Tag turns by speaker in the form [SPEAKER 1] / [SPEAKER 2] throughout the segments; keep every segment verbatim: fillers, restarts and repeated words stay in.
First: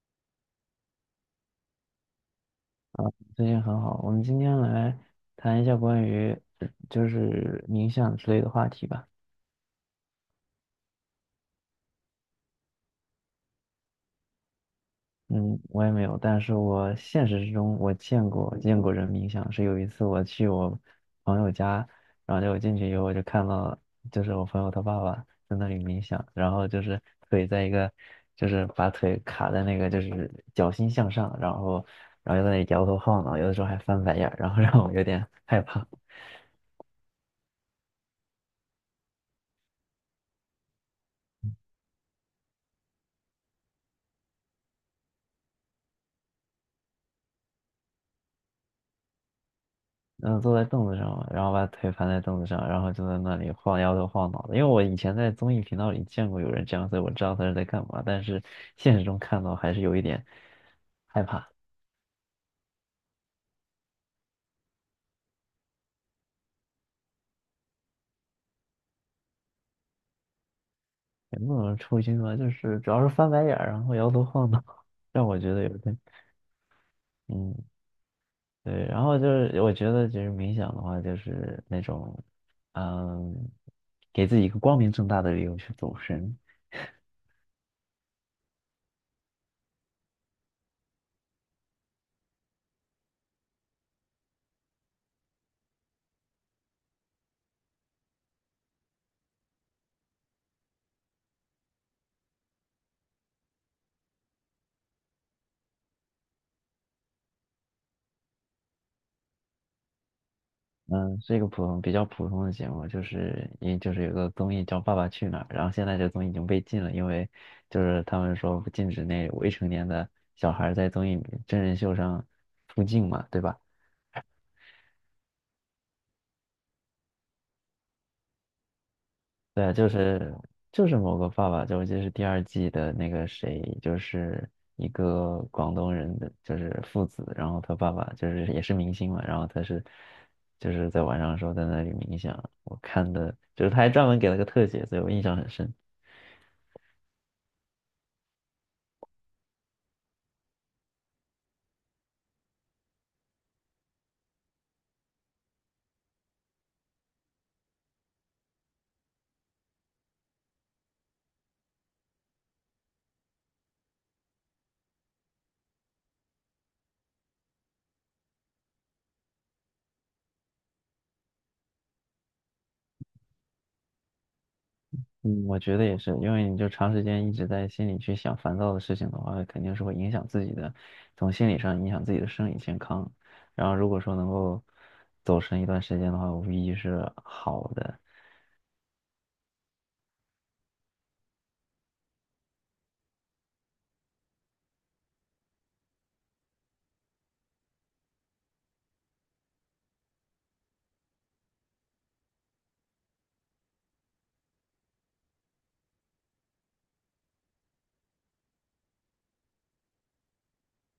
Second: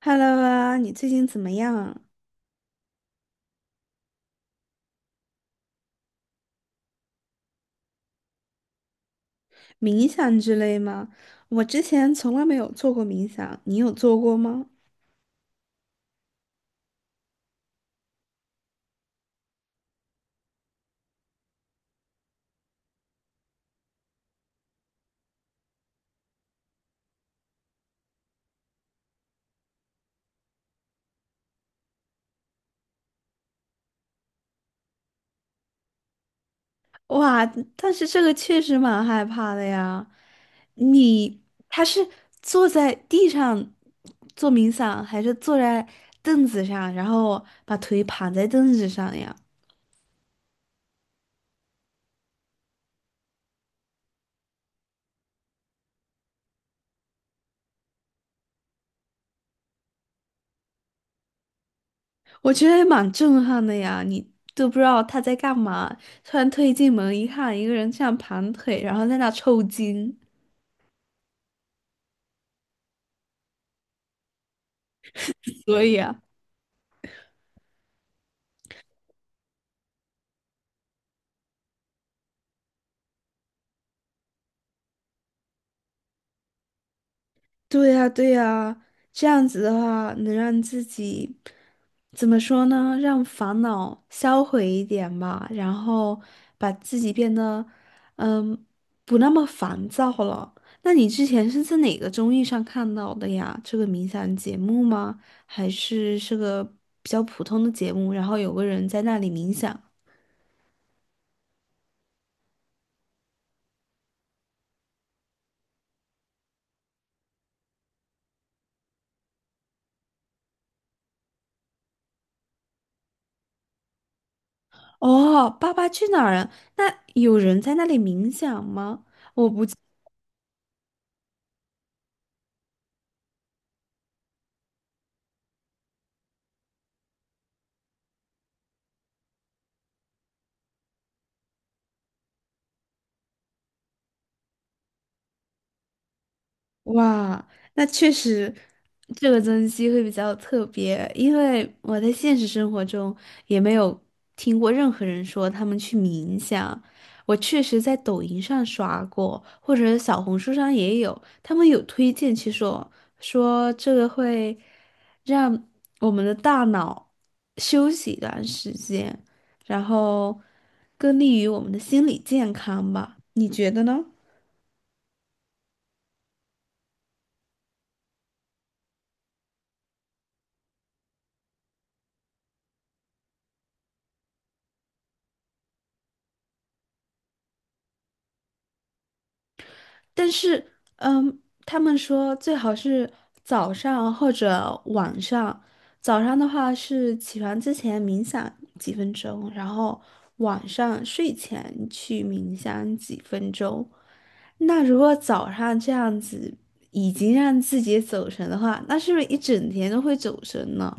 [SPEAKER 1] Hello 啊，你最近怎么样？
[SPEAKER 2] 最近很好，我们今天来谈一下关于呃就是冥想之类的话题吧。
[SPEAKER 1] 冥想之类吗？我之前从来没有做过冥想，你有做过吗？
[SPEAKER 2] 嗯，我也没有，但是我现实之中我见过见过人冥想，是有一次我去我朋友家，然后就我进去以后我就看到，就是我朋友他爸爸在那里冥想，然后就是腿在一个，就是把腿卡在那个就是脚心向上，然后然后就在那里摇头晃脑，有的时候还翻白眼儿，然后让我有点害怕。
[SPEAKER 1] 哇，但是这个确实蛮害怕的呀。你他是坐在地上做冥想，还是坐在凳子上，然后把腿盘在凳子上呀？
[SPEAKER 2] 嗯，坐在凳子上，然后把腿盘在凳子上，然后就在那里晃摇头晃脑的。因为我以前在综艺频道里见过有人这样，所以我知道他是在干嘛。但是现实中看到还是有一点害怕，
[SPEAKER 1] 我觉得也蛮震撼的呀，你都不知道他在干嘛，突然推进门一看，一个人这样盘腿，然后在那抽筋，
[SPEAKER 2] 也不能说抽筋吧，就是主要是翻白眼儿，然后摇头晃脑，让我觉得有
[SPEAKER 1] 所以
[SPEAKER 2] 点
[SPEAKER 1] 啊。
[SPEAKER 2] 嗯对。然后就是我觉得就是冥想的话，就是那种嗯给自己一个光明正大的理由去走神，
[SPEAKER 1] 对呀，对呀，这样子的话，能让自己怎么说呢？让烦恼销毁一点吧，然后把自己变得，嗯，不那么烦躁了。那你之前是在哪个综艺上看到的呀？这个冥想节目吗？还是是个比较普通的节目？然后有个人在那里冥想。
[SPEAKER 2] 嗯，是一个普通、比较普通的节目，就是因就是有个综艺叫《爸爸去哪儿》，然后现在这个综艺已经被禁了，因为就是他们说不禁止那未成年的小孩儿在综艺真人秀上出镜嘛，对吧？
[SPEAKER 1] 哦，《爸爸去哪儿》啊？那有人在那里冥想吗？我不。
[SPEAKER 2] 对啊，就是就是某个爸爸，就我记得是第二季的那个谁，就是一个广东人的，就是父子，然后他爸爸就是也是明星嘛，然后他是就是在晚上的时候在那里冥想，我看的就是他还专门给了个特写，所以我印象很深。
[SPEAKER 1] 哇，那确实，这个增肌会比较特别，因为我在现实生活中也没有听过任何人说他们去冥想。我确实在抖音上刷过，或者小红书上也有，他们有推荐去说说这个会让我们的大脑休息一段时间，然后更利于我们的心理健康吧？你觉得呢？
[SPEAKER 2] 嗯，我觉得也是，因为你就长时间一直在心里去想烦躁的事情的话，肯定是会影响自己的，从心理上影响自己的生理健康。然后如果说能够走神一段时间的话，无疑是好的。
[SPEAKER 1] 但是，嗯，他们说最好是早上或者晚上。早上的话是起床之前冥想几分钟，然后晚上睡前去冥想几分钟。那如果早上这样子已经让自己走神的话，那是不是一整天都会走神呢？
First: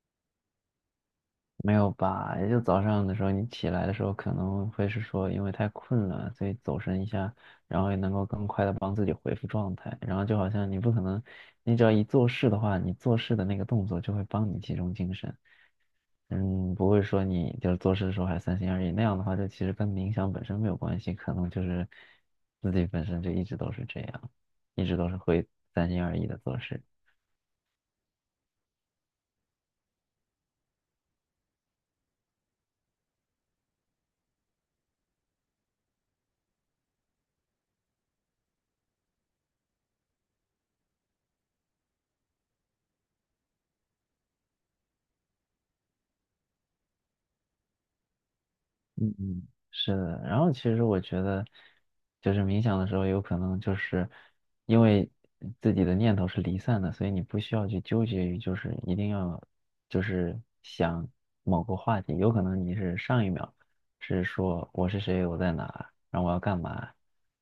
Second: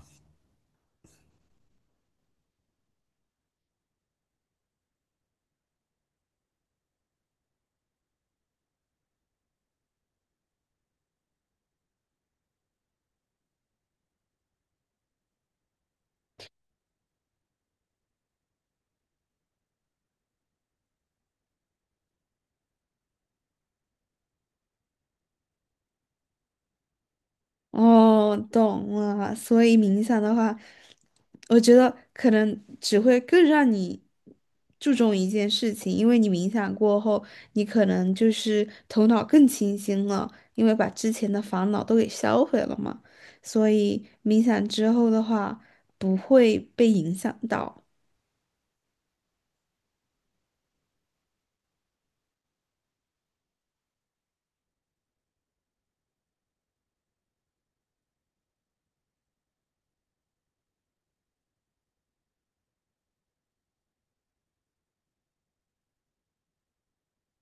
[SPEAKER 2] 没有吧？也就早上的时候，你起来的时候可能会是说因为太困了，所以走神一下，然后也能够更快的帮自己恢复状态。然后就好像你不可能，你只要一做事的话，你做事的那个动作就会帮你集中精神。嗯，不会说你就是做事的时候还三心二意，那样的话，就其实跟冥想本身没有关系，可能就是自己本身就一直都是这样，一直都是会三心二意的做事。
[SPEAKER 1] 哦，懂了。所以冥想的话，我觉得可能只会更让你注重一件事情，因为你冥想过后，你可能就是头脑更清醒了，因为把之前的烦恼都给销毁了嘛。所以冥想之后的话，不会被影响到。
[SPEAKER 2] 嗯嗯，是的。然后其实我觉得，就是冥想的时候，有可能就是因为自己的念头是离散的，所以你不需要去纠结于就是一定要就是想某个话题。有可能你是上一秒是说我是谁，我在哪，然后我要干嘛，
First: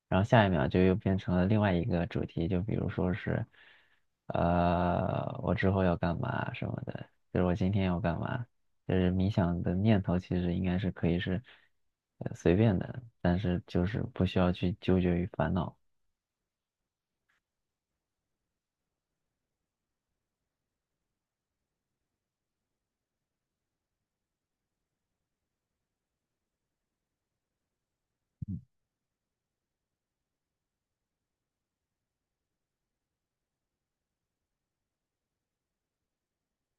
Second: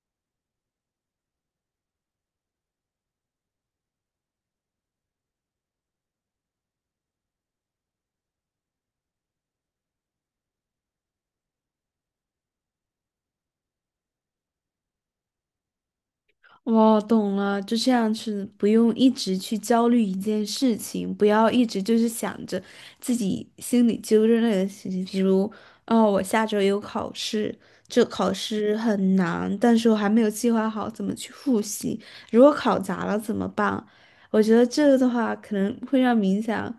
[SPEAKER 2] 然后下一秒就又变成了另外一个主题，就比如说是呃我之后要干嘛什么的，就是我今天要干嘛。就是冥想的念头其实应该是可以是呃随便的，但是就是不需要去纠结于烦恼。
[SPEAKER 1] 我懂了，就这样是不用一直去焦虑一件事情，不要一直就是想着自己心里揪着那个事情，比如，哦，我下周有考试，这考试很难，但是我还没有计划好怎么去复习，如果考砸了怎么办？我觉得这个的话，可能会让冥想，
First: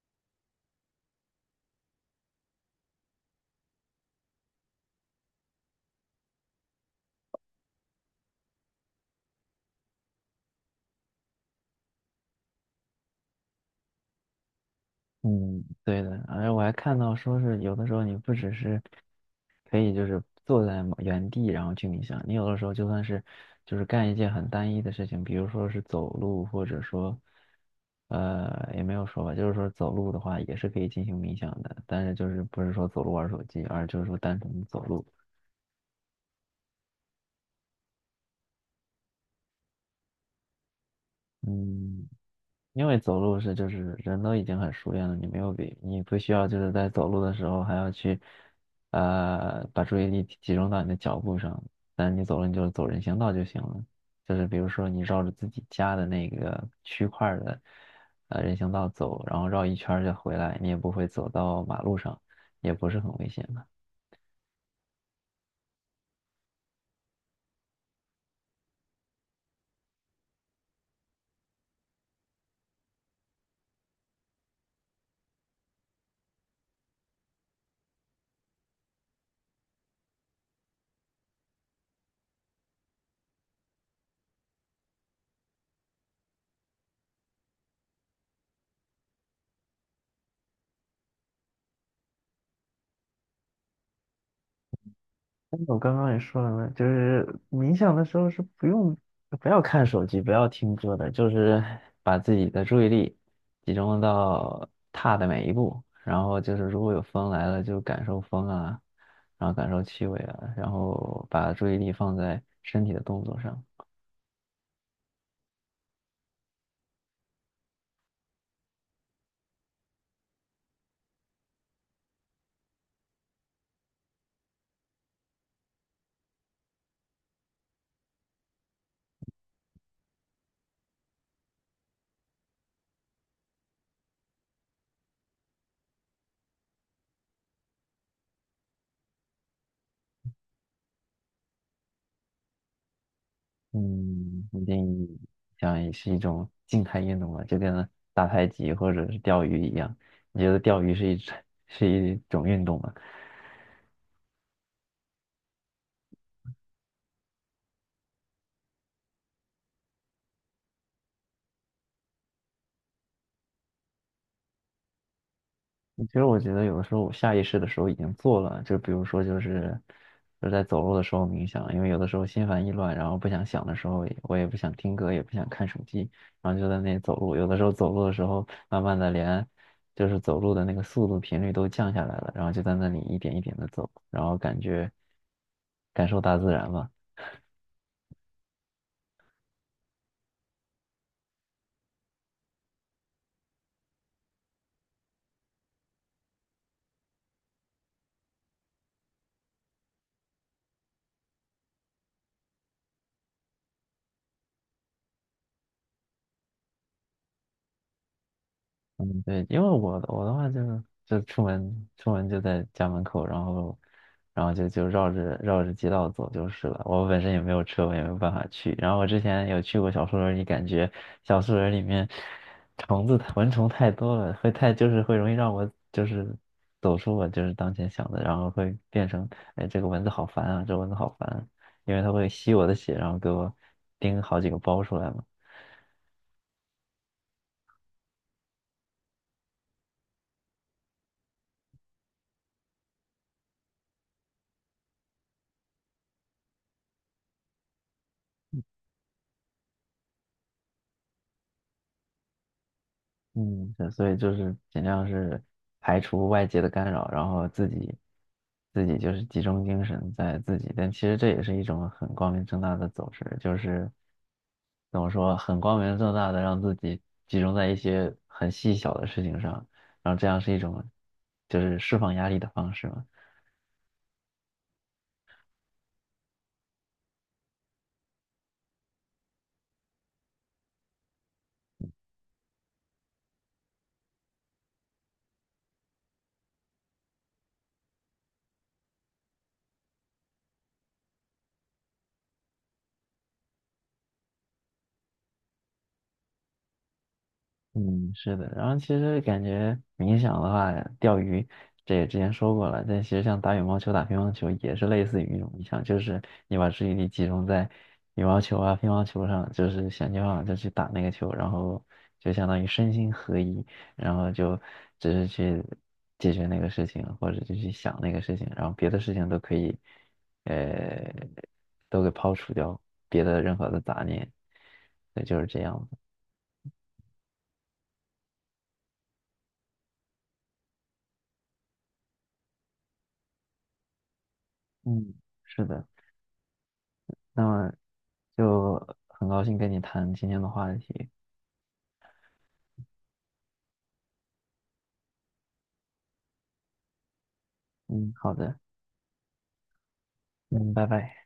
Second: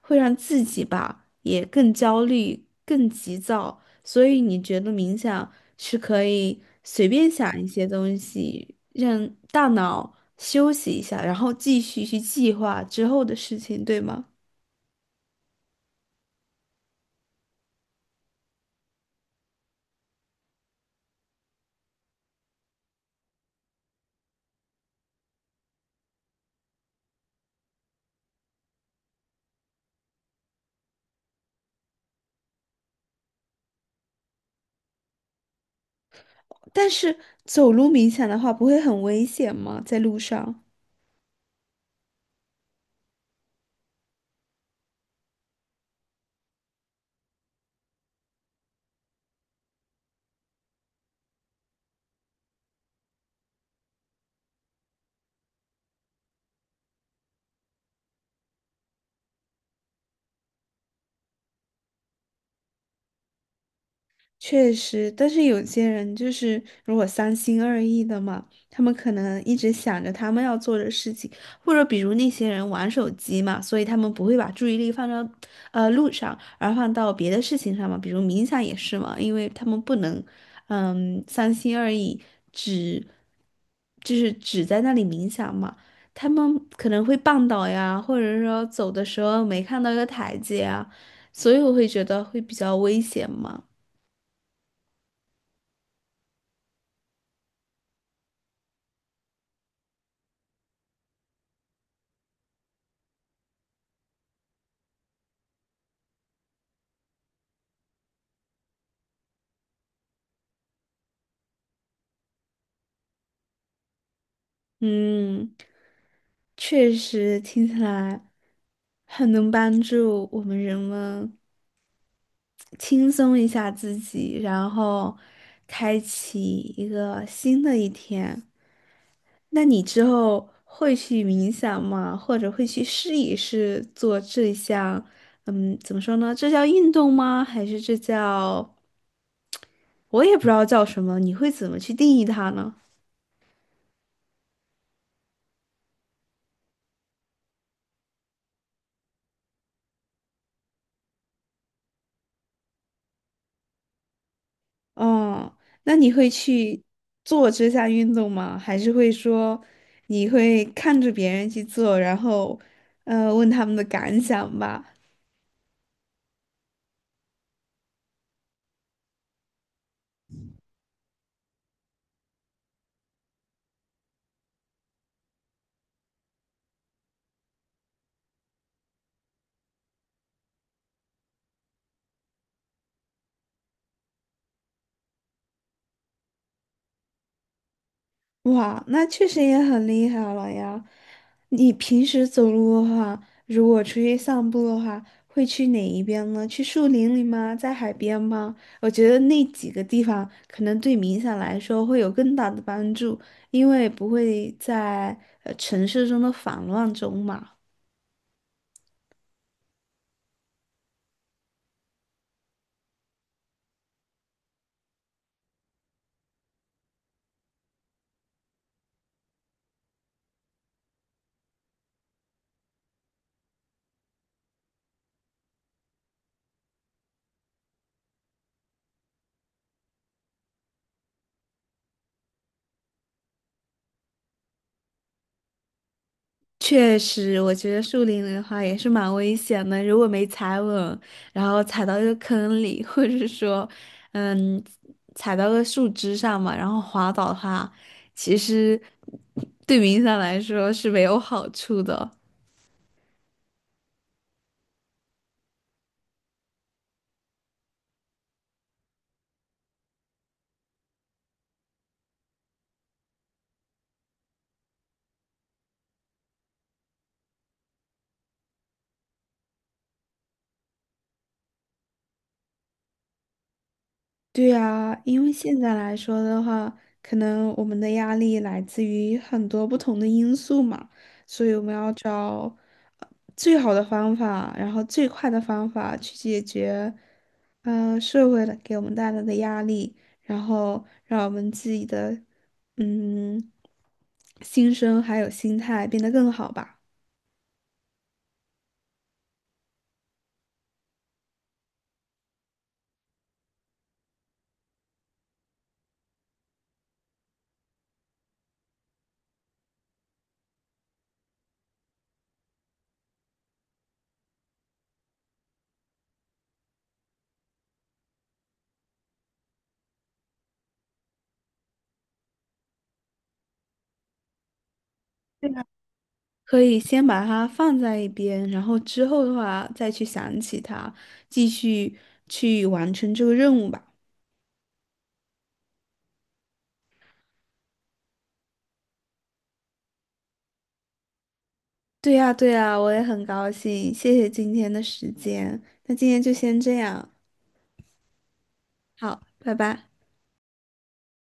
[SPEAKER 1] 会让自己吧也更焦虑、更急躁。所以你觉得冥想是可以随便想一些东西，让大脑休息一下，然后继续去计划之后的事情，对吗？
[SPEAKER 2] 嗯，对的，而且我还看到说是有的时候你不只是可以就是坐在某原地然后去冥想，你有的时候就算是就是干一件很单一的事情，比如说是走路，或者说呃也没有说吧，就是说走路的话也是可以进行冥想的，但是就是不是说走路玩手机，而就是说单纯的走路。
[SPEAKER 1] 但是走路冥想的话，不会很危险吗？在路上？
[SPEAKER 2] 嗯，因为走路是就是人都已经很熟练了，你没有比你不需要就是在走路的时候还要去，呃，把注意力集集中到你的脚步上。但是你走了，你就走人行道就行了，就是比如说你绕着自己家的那个区块儿的，呃，人行道走，然后绕一圈儿就回来，你也不会走到马路上，也不是很危险的。
[SPEAKER 1] 确实，但是有些人就是如果三心二意的嘛，他们可能一直想着他们要做的事情，或者比如那些人玩手机嘛，所以他们不会把注意力放到呃路上，而放到别的事情上嘛，比如冥想也是嘛，因为他们不能嗯三心二意，只就是只在那里冥想嘛，他们可能会绊倒呀，或者说走的时候没看到一个台阶啊，所以我会觉得会比较危险嘛。
[SPEAKER 2] 我刚刚也说了嘛，就是冥想的时候是不用，不要看手机，不要听歌的，就是把自己的注意力集中到踏的每一步，然后就是如果有风来了，就感受风啊，然后感受气味啊，然后把注意力放在身体的动作上。
[SPEAKER 1] 嗯，确实听起来很能帮助我们人们轻松一下自己，然后开启一个新的一天。那你之后会去冥想吗？或者会去试一试做这项，嗯，怎么说呢？这叫运动吗？还是这叫，我也不知道叫什么，你会怎么去定义它呢？
[SPEAKER 2] 嗯，一定想也是一种静态运动吧，就跟打太极或者是钓鱼一样。你觉得钓鱼是一 是一种运动吗？
[SPEAKER 1] 哦，那你会去做这项运动吗？还是会说你会看着别人去做，然后呃问他们的感想吧？
[SPEAKER 2] 其实我觉得有的时候我下意识的时候已经做了，就比如说就是就是在走路的时候冥想，因为有的时候心烦意乱，然后不想想的时候，我也不想听歌，也不想看手机，然后就在那里走路。有的时候走路的时候，慢慢的连就是走路的那个速度频率都降下来了，然后就在那里一点一点的走，然后感觉感受大自然吧。
[SPEAKER 1] 哇，那确实也很厉害了呀！你平时走路的话，如果出去散步的话，会去哪一边呢？去树林里吗？在海边吗？我觉得那几个地方可能对冥想来说会有更大的帮助，因为不会在呃城市中的烦乱中嘛。
[SPEAKER 2] 嗯，对，因为我我的话就是就出门出门就在家门口，然后然后就就绕着绕着街道走就是了。我本身也没有车，我也没有办法去。然后我之前有去过小树林里，感觉小树林里面虫子蚊虫太多了，会太就是会容易让我就是走出我就是当前想的，然后会变成哎这个蚊子好烦啊，这蚊子好烦啊因为它会吸我的血，然后给我叮好几个包出来嘛。
[SPEAKER 1] 确实，我觉得树林里的话也是蛮危险的。如果没踩稳，然后踩到一个坑里，或者是说，嗯，踩到个树枝上嘛，然后滑倒的话，其实对于影响来说是没有好处的。
[SPEAKER 2] 嗯，对所以就是尽量是排除外界的干扰，然后自己自己就是集中精神在自己，但其实这也是一种很光明正大的走势，就是怎么说，很光明正大的让自己集中在一些很细小的事情上，然后这样是一种就是释放压力的方式嘛。
[SPEAKER 1] 对呀，因为现在来说的话，可能我们的压力来自于很多不同的因素嘛，所以我们要找呃最好的方法，然后最快的方法去解决，呃，社会的给我们带来的压力，然后让我们自己的，嗯，心声还有心态变得更好吧。
[SPEAKER 2] 嗯，是的，然后其实感觉冥想的话，钓鱼这也之前说过了，但其实像打羽毛球、打乒乓球也是类似于一种冥想，就是你把注意力集中在羽毛球啊、乒乓球上，就是想尽办法就去打那个球，然后就相当于身心合一，然后就只是去解决那个事情，或者就去想那个事情，然后别的事情都可以，呃，都给抛除掉，别的任何的杂念，对，就是
[SPEAKER 1] 对
[SPEAKER 2] 这
[SPEAKER 1] 呀，
[SPEAKER 2] 样的。
[SPEAKER 1] 可以先把它放在一边，然后之后的话再去想起它，继续去完成这个任务吧。
[SPEAKER 2] 嗯，是的。那么就很高兴跟你谈今天的话题。
[SPEAKER 1] 对呀，对呀，我也很高兴，谢谢今天的时间。那今天就先这样，
[SPEAKER 2] 嗯，好的，
[SPEAKER 1] 好，拜拜。
[SPEAKER 2] 嗯，拜拜。